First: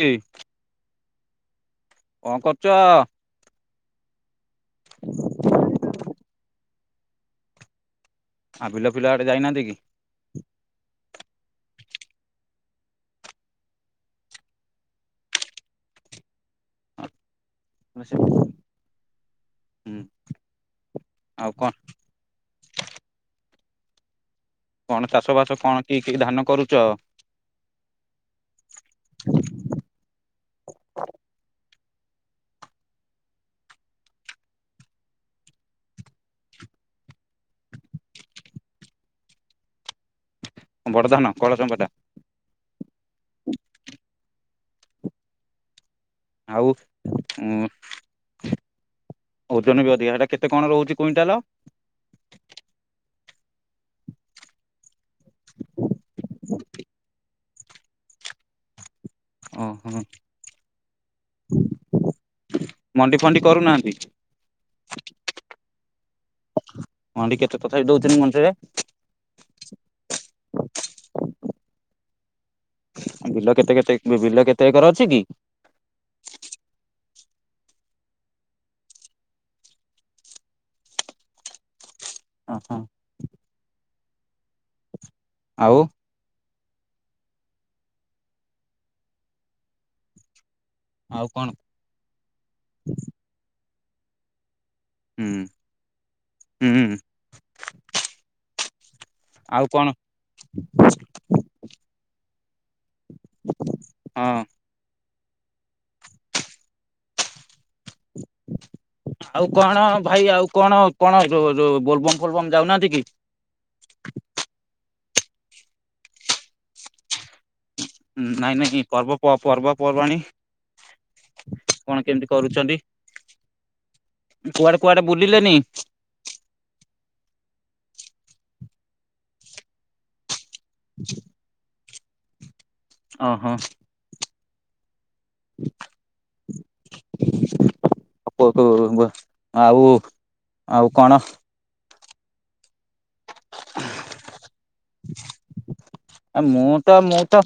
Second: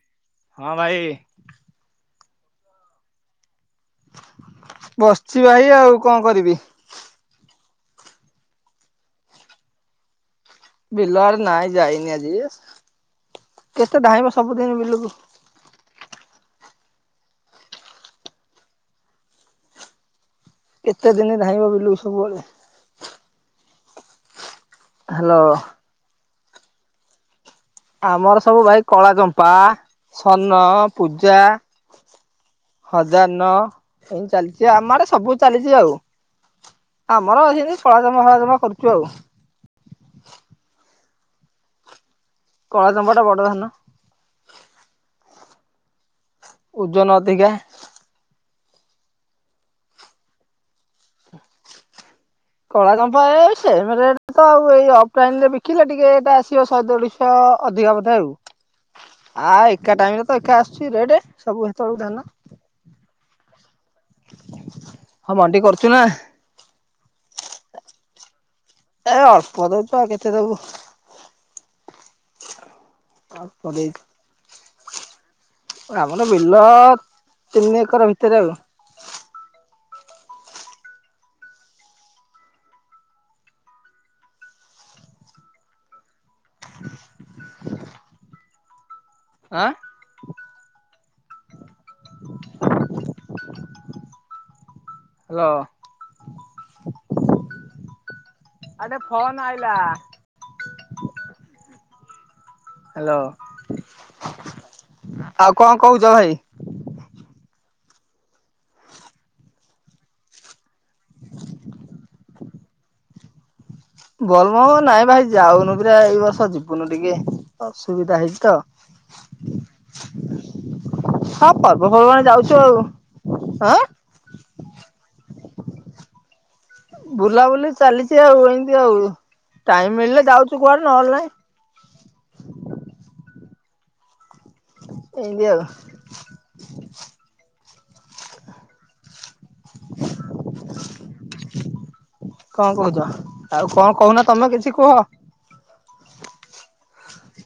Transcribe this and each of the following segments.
କି ହଁ ଭାଇ କଣ କରୁଚ? ବସିଛି ଭାଇ ଆଉ କଣ କରିବି। ଆଉ ବିଲ ଫିଲ ଆଡେ ଯାଇନାହାନ୍ତି କି? ବିଲ ଆଡେ ନାଇଁ ଯାଇନି ଆଜି କେତେ ଢାଇଁବ ସବୁଦିନ ବିଲକୁ। [unintelligible] କେତେ ଦିନ ଆଉ କଣ ଧାଇଁବ ବିଲୁ ସବୁବେଳେ। କଣ ଚାଷ ହ୍ୟାଲୋ ବାସ କଣ? କି କି ଧାନ କରୁଚ? ଆମର ସବୁ ଭାଇ କଳା ଚମ୍ପା, ସର୍ଣ୍ଣ, ପୂଜା। ହଜାର ନଅ ଏମିତି ଚାଲିଛି। ଅମଆଡେ ସବୁ ଚାଲିଛି ଆଉ ଆମର ଏଇନ୍ତି ସଳାଜମ ମହାଜମ କରୁଛୁ ଆଉ। ବଡ଼ଧାନ କଳାଚମ୍ପା ଟା? କଳାଚମ୍ପା ଟା ବଡ଼ ଧାନ। ଆଉ ଓଜନ [inaudible] ଅଧିକା। ଉଁ [inaudible] ଓଜନ ବି ଅଧିକା ସେଇଟା କେତେ କଣ ରହୁଛି କୁଇଣ୍ଟାଲ? କଳାଚମ୍ପା ଏ ସେମ୍ ରେଟ ତ ଆଉ। ଏଇ ଅଫଲାଇନ ରେ ବିକିଲେ ଟିକେ ରେଟ୍ ଆସିବ ଶହେ ଦେଡ଼ୁଶ। ଅଧିକା ବଧେ ଆଉ। ଆ ଏକା ଓହୋ ଟାଇମ ରେ ତ ଏକା ଆସୁଛି ରେଟ୍। ସବୁ ସେତେବେଳକୁ ଧାନ। ମଣ୍ଡି ଫଣ୍ଡି କରୁନାହାନ୍ତି? ହଁ ମଣ୍ଡି କରୁଛୁ ନା? ମଣ୍ଡି କେତେ ତଥାପି ଦଉଛନ୍ତି ମଣ୍ଡିରେ? ଏ ଅଳ୍ପ ଦଉଛୁ ଆଉ କେତେ ଦବୁ? ବିଲ ଅଳ୍ପ କେତେ କେତେ ଦେଇଛୁ ବିଲ କେତେ ଏକର ଅଛି କି? ଆମର ବିଲ ତିନି ଏକର ଭିତରେ ଆଉ। ହଁ ହଁ। ଆଉ ଆଁ ଆଉ କଣ? [inaudible] ହୁଁ ହ୍ୟାଲୋ ଆଉ ହୁଁ। ଆଉଗୋଟେ ଫୋନ ଆଉ ଆଇଲା। କଣ [inaudible] ହାଲୋ ହଁ ଆଉ କଣ କହୁଚ ଭାଇ? ଆଉ କଣ ଭାଇ ଆଉ କଣ କଣ ଯୋ ଯୋଉ ବୋଲବମ୍ ଫୋଲବମ୍ ଯାଉନାହାନ୍ତି କି? ବୋଲବମ୍ ନାଇଁ ଭାଇ ଯାଉନୁ ପରା ଏଇ ବର୍ଷ ଯିବୁନୁ ଟିକେ। ଅସୁବିଧା ହେଇଛି ତ। ନାଇଁ ନାଇଁ ପର୍ବ ପର୍ବପର୍ବାଣୀ ହଁ କଣ କେମିତି ପର୍ବପର୍ବାଣିରେ ଯାଉଚୁ କରୁଛନ୍ତି? ଆଉ ହଁ କୁଆଡେ କୁଆଡେ ବୁଲିଲେନି? ବୁଲାବୁଲି ଚାଲିଚି ଆଉ ଏମିତି ଆଉ ଟାଇମ ମିଳିଲେ ଯାଉଛୁ କୁଆଡେ ନହେଲେ ନାଇଁ। ହଁ ହଁ। ଏମିତି ଆଉ। କୋତୁ ଆଉ ଆଉ କଣ? କଣ କହୁଚ ଆଉ କଣ କହୁନ ତମେ କିଛି କୁହ? ଆ ମୁଁ ତ ମୁଁ ତ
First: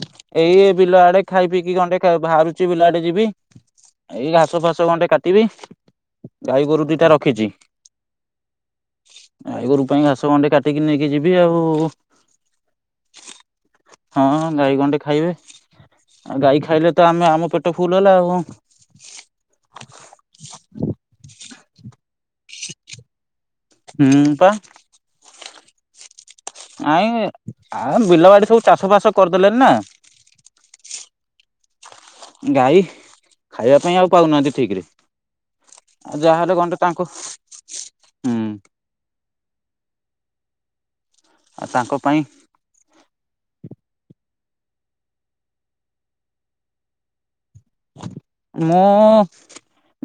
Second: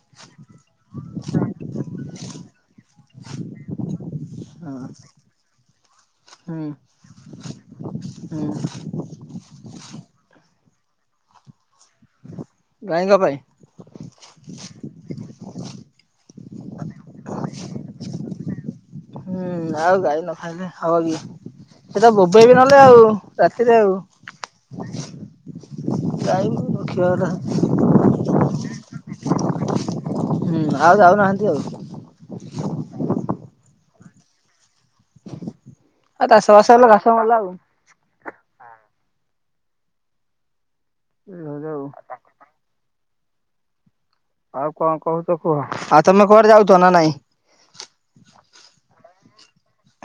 ଏଇ ବିଲ ଆଡେ ଖାଇ ପିଇକି ଗଣ୍ଡେ ଏବେ ବାହାରୁଚି ବିଲ ଆଡେ ଯିବି। ଏଇ ଘାସ ହଁ ଫାସ ଗଣ୍ଟେ କାଟିବି ହୁଁ ଗାଈ ଗୋରୁ ଦିଇଟା ରଖିଚି ହୁଁ ଗାଈଗୋରୁ ପାଇଁ ଘାସ ଗଣ୍ଡେ କାଟିକି ନେଇକି ଯିବି ଆଉ। ଗାଈଙ୍କ ପାଇଁ? ହଁ ଗାଈ ଗଣ୍ଡେ ଖାଇବେ ଆଉ ଗାଈ ଖାଇଲେ ତ ଆମେ ଆମ ପେଟ ଫୁଲୁ ହେଲା ଆଉ। ହୁଁ ଆଉ ଗାଈ ନ ଖାଇଲେ ହବ କି ସେ ତ ବୋବେଇବେ ନହେଲେ ଆଉ ରାତି ହୁଁ ପା ସେଥିପାଇଁ ଆଉ [inaudible] ଗାଈକୁ ସିଆଡ଼େ ରଖିବାଟା ସବୁ ଚାଷବାସ କରଦେଲେ ନି ନା? ହୁଁ ଆଉ ଯାଉନାହାନ୍ତି ଆଉ। ଗାଈ ଖାଇବା ପାଇଁ ଆଉ ପାଉନାହାନ୍ତି ଠିକ ରେ। ଆଉ ଚାଷ ଯାହାହେଲେ ବାସ ଗଣ୍ଡେ ହେଲେ ଘାସ ତାଙ୍କୁ ମଲା ଆଉ ହୁଁ ଆଉ ଆଉ ତାଙ୍କ ପାଇଁ ଆଉ କଣ କହୁଚ କୁହ ଆଉ ତମେ କୁଆଡେ ଯାଉଚ ନା ନାଇଁ? ମୁଁ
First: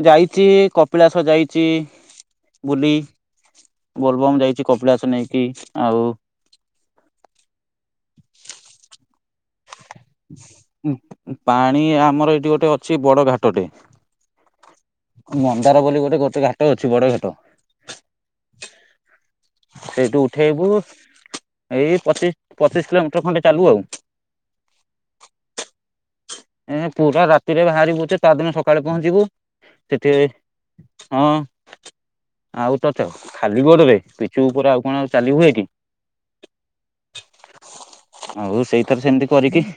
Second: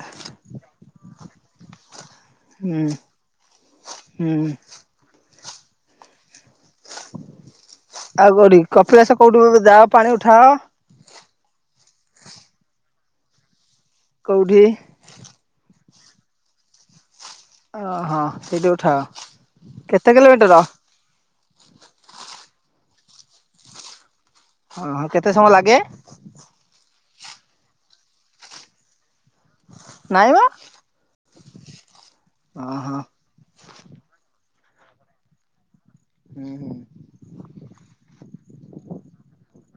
ଯାଇଚି କପିଳାସ ଯାଇଚି। ହୁଁ ବୁଲି ବୋଲବମ୍ ହୁଁ ଯାଇଚି କପିଳାସ ନେଇକି ଆଉ ଆଉ କୋଉଠିକି କପିଳାସ କୋଉଠୁ ଏ ଯାଅ ପାଣି ଉଠାଅ ପାଣି ଆମର ଏଇଠି ଗୋଟେ ଅଛି ବଡ ଘାଟଟେ କୋଉଠି? ମନ୍ଦାର ବୋଲି ଗୋଟେ ଗୋଟେ ଘାଟ ଅଛି ବଡ ଘାଟ। ଓହଁ ସେଇଟି ଉଠାଅ? କେତେ ସେଇଠୁ କିଲୋମିଟର? ଉଠେଇବୁ ଏଇ ପଚିଶି ପଚିଶି କିଲୋମିଟର ଖଣ୍ଡେ ଚାଲୁ ଆଉ। ହଁ କେତେ ସମୟ ଲାଗେ? ଏ ପୁରା ରାତିରେ ବାହାରିବୁଯେ ତା ଦିଇନ ସକାଳେ ପହଞ୍ଚିବୁ ସେଠି ନାଇଁ ମ ଯା ହଁ ଆଉ ଓହୋ ତ ଚ ଖାଲି ଗୋଡରେ ପିଚୁ ଉପରେ ଆଉ କଣ ଆଉ ଚାଲି ହୁଏ କି? ହୁଁ ହୁଁ ଆଉ ସେଇଥର ସେମିତି କରିକି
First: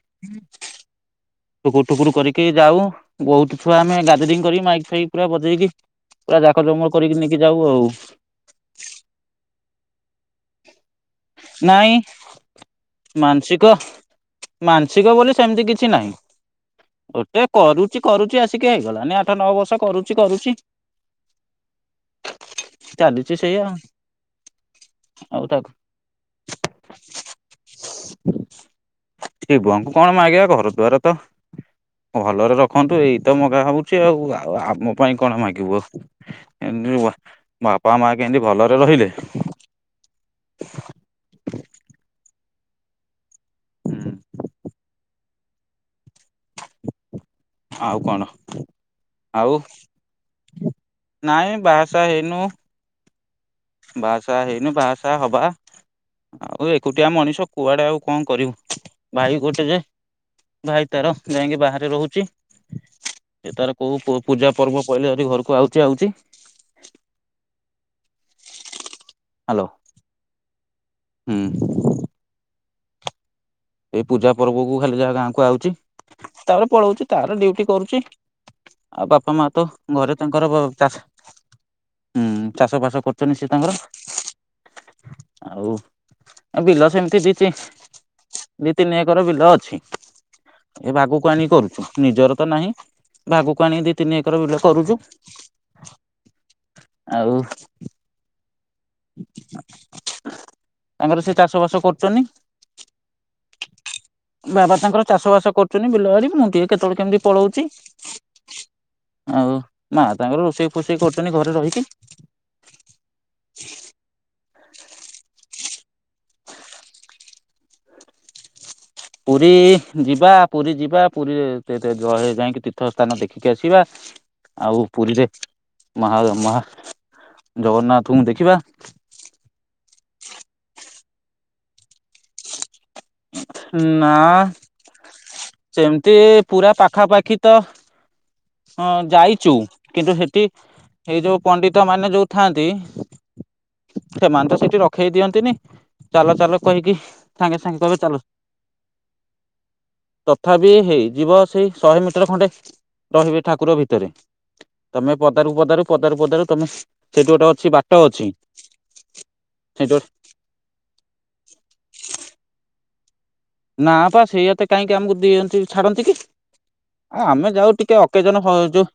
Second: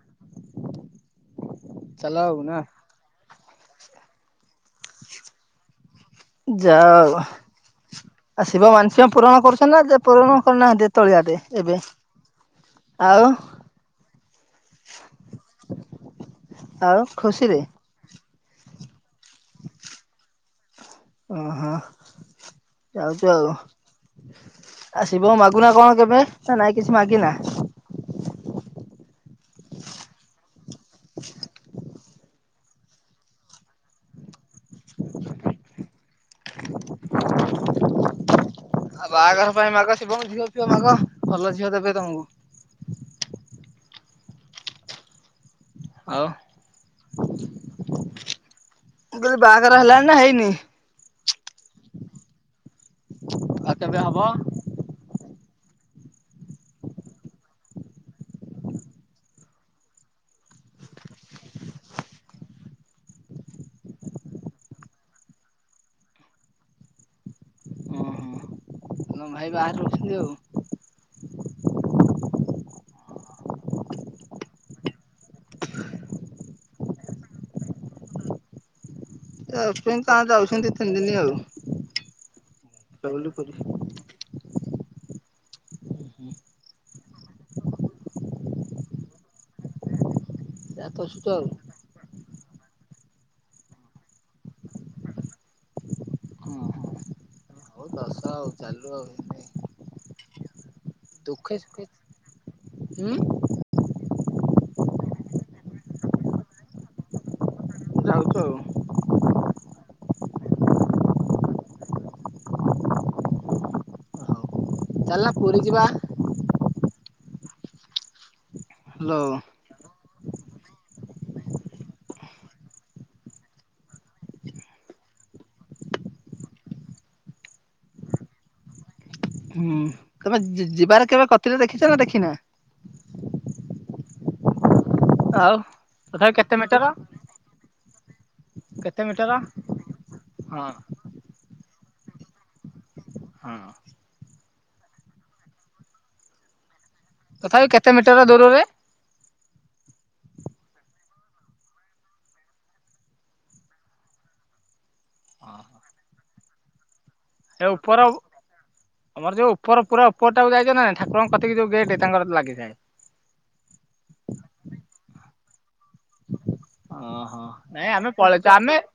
ଠୁକୁର ଠୁକୁର ଚାଲ ଆଉ କରିକି ନା ଯାଉ ବହୁତ ଛୁଆ ଆମେ ଗ୍ୟାଦରିଂ କରି ମାଇ ସେଇି ପୁରା ବଜେଇକି ପୁରା ଜାକଯ ମଙ୍ଗ କରିକି ନେଇକି ଯାଉ ଆଉ ଆ ଶିବ ମାନସିକ ପୂରଣ କରୁଛନ୍ତି ନା ଯେ ପୂରଣ କରୁନାହାନ୍ତି ଏତେବେଳ ଯାକେ? ନାଇଁ। ମାନସିକ ମାନସିକ ବୋଲି ସେମିତି କିଛି ନାହିଁ। ଆଉ ଖୁସି କରୁଚି କରୁଚି ଆସିକି ହେଇଗଲାଣି ଆଠ ନଅ ବର୍ଷ କରୁଚି କରୁଚି ଓହୋ ଚାଲିଛି ସେଇଆ। ଆ ଶିବଙ୍କୁ ଆଉ ତାକୁ ମାଗୁନା କଣ କେବେ ନା ନାଇଁ କିଛି ମାଗିନା? ଶିବଙ୍କୁ କଣ ମାଗିବା ଘରଦ୍ଵାରତ ଭଲରେ ରଖନ୍ତୁ ଏଇ ତ ମଗା ହଉଛି ଆଉ ଆଉ ଆମ ପାଇଁ କଣ ମାଗିବୁ ଆ ଏ ବାବା ମା କେମତି ଭଲରେ ରହିଲେ ଭାଇ ମାଗ ଶିବଙ୍କୁ ଝିଅ ଫିଅ ମାଗ ଭଲ ଝିଅ ଦେବେ ତମକୁ। ଆଉ ଆଉ କଣ ମୁଁ କହିଲି ଆଉ ବାହାଘର ହେଲାଣି ନା ହେଇନି ନାଇଁ ବାହାସାହା ହେଇନୁ ଆଉ କେବେ ହବ? ବାହା ସାହା ହେଇନୁ ବାହାସା ସାହା ହବା ଆଉ ଏକୁଟିଆ ମଣିଷ କୁଆଡେ ଆଉ କଣ କରିବୁ। ଭାଇ ଗୋଟେ ଯେ ଭାଇ ତାର ଯାଇକି ବାହାରେ ରହୁଛି। ସେ ତାର କୋଉ ପୁ ପୂଜା ପର୍ବ ପଇଲେ ଯଦି ଘରକୁ ଆଉଛି ଆଉଛି ତମ ଭାଇ ହ୍ୟାଲୋ ବାହାରେ ରହୁଛନ୍ତି ଆଉ। ହୁଁ। ଏଇ ପୂଜା ପର୍ବକୁ ଖାଲି ଯାହା ଗାଁକୁ ଆଉଚି। ତାପରେ ପଳଉଛି ତାର ଡିଉଟି କରୁଛି ଆଉ ବାପା ବାପା ମା ତ ଯାଉଛନ୍ତି ଘରେ ତାଙ୍କର ଘ ଯାଉଛନ୍ତି ଦି ଚାଁ ତିନି ଦିନ ଆଉ ଚାଷ ଫାସ ବୁଲାବୁଲି କରୁଛନ୍ତି ସେ କରି ତାଙ୍କର। ଆଉ ବିଲ ସେମିତି ଦେଇଛି। ଦି ତିନି ଏକର ବିଲ ଅଛି ଯା ତସୁଛୁ ଭାଗକୁ ଆଉ ଆଣି କରୁଛୁ। ନିଜର ତ ନାହିଁ ଭାଗକୁ ଆଣିକି ଦି ତିନି ଏକର ବିଲ କରୁଛୁ। ଆଉ ହଉ ଦସ ଆଉ ଚାଲୁ ଆଉ। ତାଙ୍କର ସେ ଦୁଃଖେ ଚାଷ ବାସ ସୁଖେ କରୁଚନି ହୁଁ ବାବା ତାଙ୍କର ଚାଷ ବାସ କରୁଛନ୍ତି ବିଲ ବାଡି। ମୁଁ ଟିକେ କେତେବେଳେ କେମିତି ପଳଉଛି। ଯାଉଚୁ ଆଉ ଆଉ ମା ତାଙ୍କର ରୋଷେଇ ଫୋଷେଇ କରୁଛନ୍ତି ଘରେ ରହିକି। ହଉ। [inaudible] ଚାଲୁନ ପୁରୀ ଯିବା। ହାଲୋ ପୁରୀ ଯିବା ପୁରୀ ଯିବା ପୁରୀ ଯାଇକି ଯ ଯ ଯଇ ତୀର୍ଥ ସ୍ଥାନ ଦେଖିକି ଆସିବା। ଆଉ ପୁରୀରେ ମହା ମହା ଜଗନ୍ନାଥଙ୍କୁ ଦେଖିବା। ହୁଁ। କେବେ ଯି ଯି ଯିବାରେ କେବେ କତିରେ ଦେଖିଛ ନା ଦେଖିନା? ନା। ଆଉ ସେମିତି ତଥାପି କେତେ ପୁରା ମିଟର ପାଖାପାଖି ତ ହଁ କେତେ ମିଟର ଯାଇଛୁ କିନ୍ତୁ ହେଠୀ ହଁ ହେଇ ଯୋଉ ପଣ୍ଡିତ ମାନେ ଯୋଉଥାନ୍ତି ହଁ। ସେମାନେ ତ ସେଇଠି ରଖେଇ ଦିଅନ୍ତିନି ଚାଲ ଚାଲ କହିକି ତଥାପି କେତେ ମିଟ ଲ। ତଥାପି ହେଇଯିବ ସେଇ ଶହେ ମିଟର ଖଣ୍ଡେ ରହିବେ ଠାକୁର ଭିତରେ। ତମେ ପଦାରୁ ପଦାରୁ ପଦାରୁ ପଦାରୁ ତମେ ସେଇଠୁ ଗୋଟେ ଏ ଅଛି ଉପର ବାଟ ଅଛି ସେଇଠୁ ଓପରଟାକୁ ଯାଇଛ ନା ନାଇ ଠାକୁରଙ୍କ କତିକି ଯଉ ଗେଟ ତାଙ୍କର ଲାଗିଥାଏ? ନା ପା ସେଇଆତେ କାହିଁକି ଆମକୁ ଦିଅନ୍ତି ଛାଡ଼ନ୍ତି କି। ଆ ଓହୋ ଆମେ ଯାଉ ନାଇଁ ଟିକେ ଆମେ ଅକେଜନ ପଳେଇଛୁ ହ ଆମେ ଯୋଉ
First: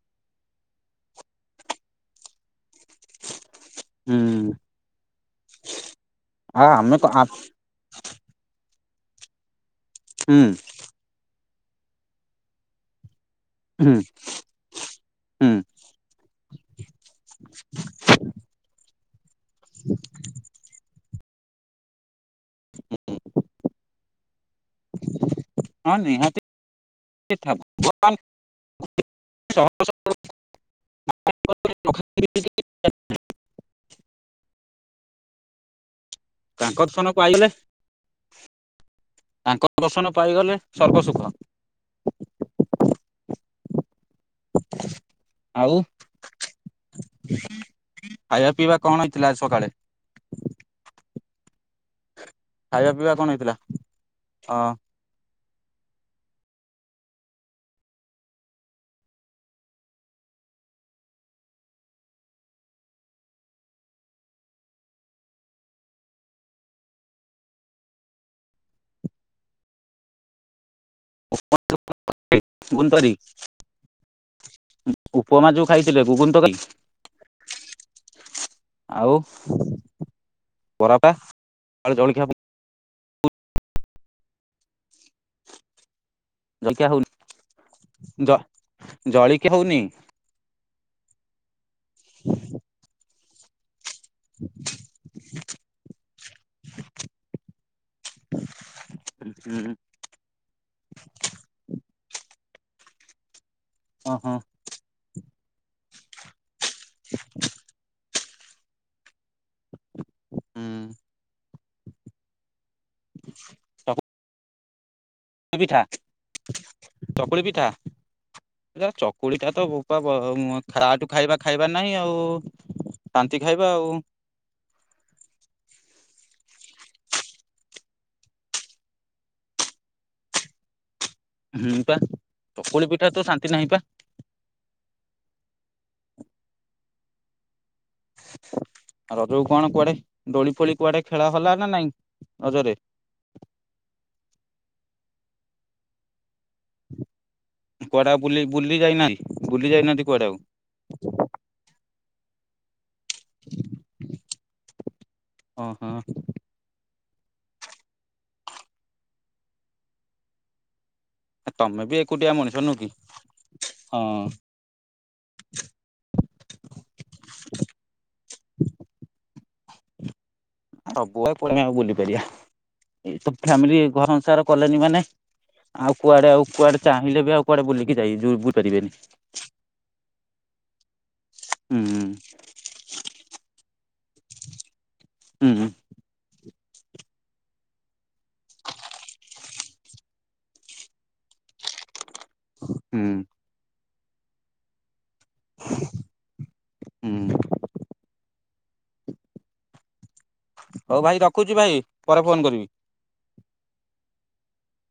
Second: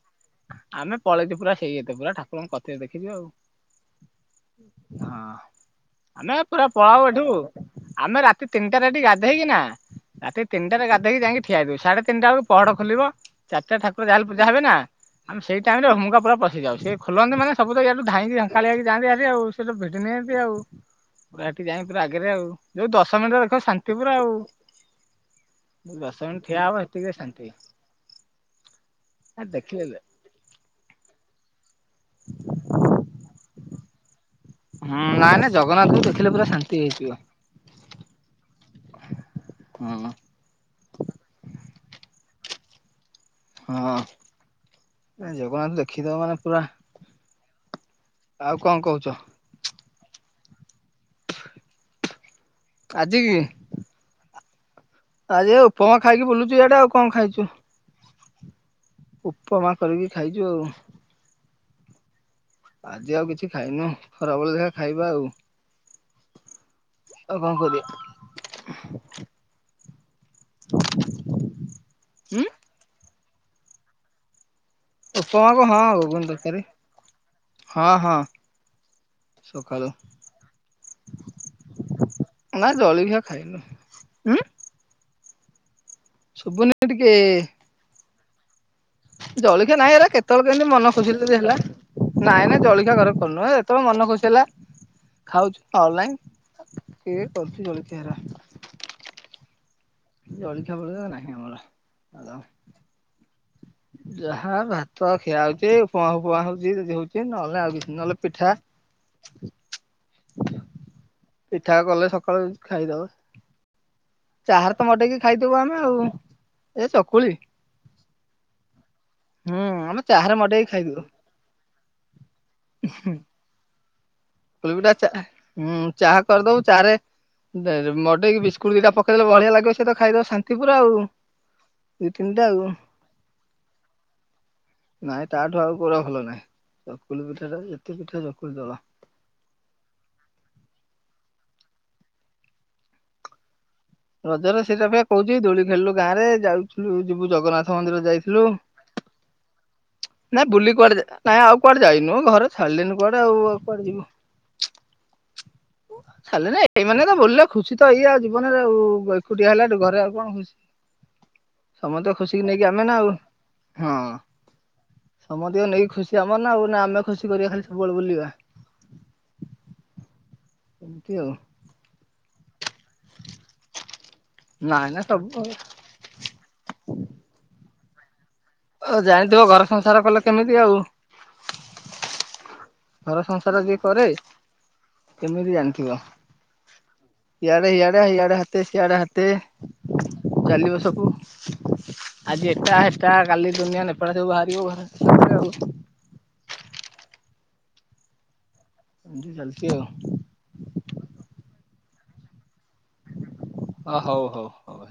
ଆମେ ପଳେଇଛୁୁ ପୁରା ସେଇଆତେ ପୁରା ଠାକୁରଙ୍କ କତ୍ ତେ ଦେଖିବି ଆଉ, ହୁଁ ହଁ ଆମେ ଆ ପୁରା ପଳା ଆମେ ହବ ଏଠୁ। ହୁଁ ଆମେ ରାତି ତିନିଟା ଟିକେ ଗାଧେଇକି ନା, ରାତି ତିନିଟାରେ ଗାଧେଇକି ଯାଇକି ଠିଆଇ ଦବୁ ସାଢେ ତିିଟା ବେକୁ ପହଡ ଖୋଲିବ। ଚାରିଟା ହୁଁ ଠାକୁର ଯାହାଲେ ପୂଜାବେ ନା ଆମ ହୁଁ ସେଇ ଟାଇ ରେ ହୁଙ୍ଗା ପୁରା ପଶିଯାଉ ସେ ଖୋଲନ୍ତି ମାନେ ସବୁ ତ ଇାଠୁ ଧାଇ ଖାଳି ହେକି ଯାଆନ୍ତି ଆ ଆଉ ସେଇଟା ଭିଡ଼ି ନିଅନ୍ତି ଆଉ। ପୁରାଠି ଯାଇ ପୁରା ଆଗରେ ଆଉ, ଯୋଉ ଦଶ ମିନିଟ ଦେଖ ଶାନ୍ତିପୁର ଆଉ। ହଁ [inaudible] ଦଶ ନିହାତି ମିନିଟ୍ ଠିଆ ସେତିକିରେ ଶାନ୍ତି। ଆ [inaudible] ଦେଖିଲେ [inaudible] ହୁଁ ନାଇଁ ନାଇ ଜଗନ୍ନାଥ ତାଙ୍କ ଦର୍ଶନ ପାଇଗଲେ, ତାଙ୍କ ହଁ ଦର୍ଶନ ପାଇଗଲେ। ସର୍ବସୁଖ। ହଁ, ଆଉ ଜଗନ୍ନାଥ ଦେଖିଦବ ମାନେ ପୁରା ଖାଇବା ଆଉ ପିଇବା କହୁଛ କଣ ହେଇଥିଲା ସକାଳେ? ଖାଇବା ପିଇବା ଆଜି କଣ କି? ହେଇଥିଲା? ହଁ। ଆଜି ଏ ଉପମା ଖାଇକି ବୁଲୁଛୁ ଆଟା ଆଉ କଣ ଖାଇଛୁ। ଉପମା କରିକି ଖାଇଛୁ ଆଉ। ଆଜି ଆଉ କିଛି ଖାଇନୁ। ଖରାବେଳେ ଦେଖା ଖାଇବା ଆଉ। [unintelligible] ଉଁ [unintelligible] ଉପମା ଉପମାକୁ ଯୋଉ ହଁ ଖାଇଥିଲେ ଘୁଗୁନି ତରକାରୀ ହଁ ହଁ [unintelligible] [inaudible] ଆଉ ସକାଳୁ ବରାପା ଜଳଖିଆ ନା ଜଳଖିଆ ଖାଇଲୁ ହୁଁ ଜଳଖିଆ ସୁୁଭୁନିଟିକ। ହଉନି [unintelligible] ଜଳିଖିଆ ଜଳଖଆ ହଉନି ନାାଇଁ ହେରା କେତେବେଳେ କେମିତି ମନ ଖୋସିିଲ ହେଲା, ନାଇଁ ନାଇ ଜଳଖଆ ଘର କରୁନୁହଁ, ଯେତେବେଳେ ମନ ଖୁସି ହେଲା ଖାଉଛୁ। ଅନଲାଇନ କିଏ କରୁଛୁ ଜଳହରା। ହ ହ। ଜଳିଖା ପଳ ନାହିଁ ଆମର ଆ ଓହୋ ଯାହା ଭାତ ଖିଆ ହଉଛି ଫୁଆ ଫୁଆଁ ହଉଛିଦି ହଉଛି, ନହେଲେ ଆଉ କିଛି ନହେଲେ ପିଠା ହୁଁ। ପିଠା କଲେ ସକାଳୁ ଖାଇଦବା। ଚକୁଳି ଚାହାର ତ ମଡେଇକି ଖାଇଦବୁ ଆମେ, ପିଠା ଆଉ ଏ ଚକୁଳି। ଚକୁଳି ଟା ତ ହୁଁ ବୋପା ଆମେ ବ ଚାହାରେ ମଡେଇକି ଖା ଖାଇଦଉ। ଟୁ ଖାଇବା। ଖାଇବା ନାହିଁ ଆଉ, ଶାନ୍ତି ଖାଇବା ଆଉ। ଏଉଡ଼ା ଚା ହୁଁ ଚା କରିଦବୁ ଚା ରେ ମଡେଇକି ବିସ୍କୁଟ ଦି ଟା ପକେଇ ବଢ଼ିଆ ଲାଗିବ ସେ ତ ଖାଇଦବ ଶାନ୍ତି ପୁରା। ହୁଁ ପା ଦି ତିନିଟା ଆଉ ଚକୁଳି ପିଠା ତ ଶାନ୍ତି ନାହିଁ ପା। ନାଇଁ ତାଠୁ ଆଉ କୋଉରା ଭଲନାହିଁ। ଚକୁଳି ପିଠା ଟା ବି ଯେତେ ପିଠା ଚକୁଳି ତଳ। ରଜକୁ କଣ କୁଆଡେ ଦୋଳି ଫୋଳି କୁଆଡ଼େ ଖେଳ ହଲାନା ନାଇଁ ରଜରେ। ରଜରେ ସେଇଟା ଭା କହୁଛି ଦୋଳି ଖେଳିଲୁ ଗାଁ ରେ ଯାଉଥିଲୁ ଯିବୁ ଜଗନ୍ନା ଥ ମନ୍ଦିର କୁଆଡେ ଆଉ ବୁଲି ଯାଇଥିଲୁ। ବୁଲି ଯାଇନାହାନ୍ତି ବୁଲି ଯାଇନାହାନ୍ତି କୁଆଡେ ଆଉ ନା ବୁଲି କୁଆଡ଼େ ଯା ନାଇଁ ଆଉ କୁଆଡ଼େ ଯାଇନୁ ଘରେ ଛାଡ଼ିଲେ ନି। ବଡେ ହୋଉ ଆଉ କୁଆଡ଼େ ଯିବ। ଓହୋ ସାରିଲେନି ଏଇ ମାନେ ତ ବୋଲ ଖୁସି ତ ଏଇଆ ଜୀବନ। ଆଉ ଗଇ ଖୁଟିଆ ହେଲାଠୁ ଘରେ ଆଉ କଣ ଖୁସି। ତମେ ବି ସମସ୍ତେ ଏକୁଟିଆ ଖୁସିିକି ମଣିଷ ନେଇକି ନୁହଁ ଆମେ କି ନା ଆଉ ହଁ। ସମତିକ ନେଇ ଖୁସି ଆମର ନା ଆଉ ନା ଆମେ ଖୁସି କରିବା ଖାଲି ସବୁବେଳେ ବୁଲିବା। ଏମିତି ଆଉ। ସବୁଆ କୁଆଡ଼େ ଆମେ ବୁଲିପାରିବା। ଏ ତ ଫ୍ୟାମିଲି ଘର ଅନସାର କଲେନି ନାଇଁ ନା ମାନେ। ସବୁ ଆଉ କୁଆଡ଼େ ଆଉ କୁଆଡ଼େ ଚାହିଁଲେବି ଆଉ କୁଆଡ଼େ ବୁଲିକି ଯାଇ ଯୁ ବୁ ଓ ଜାଣିଥିବ ଘର ସଂସାର କଲେ କେମିତି ଆଉ ହୁଁ। ଘର ସଂସାର ଯିଏ କରେ ହୁଁ କେମିତି ହୁଁ ଜାଣିଥିବ? ଇଆଡେ ଇଆଡେ ଇଆଡେ ହାତେ ସିଆଡ଼େ ହାତେ। ଚାଲିବ ସବୁ। ଆଜି ଏଟା ହୁଁ ହେଟା କାଲି ଦୁନିଆ ନେଫେଡା ସବୁ ବାହାରିବ ଘରେ ଆଉ ହୁଁ। ଚାଲିଚି ଆଉ ହଉ ଭାଇ ରଖୁଛି ଭାଇ ପରେ ଫୋନ୍ କରିବି। ଆ ହଉ ହଉ ହଉ।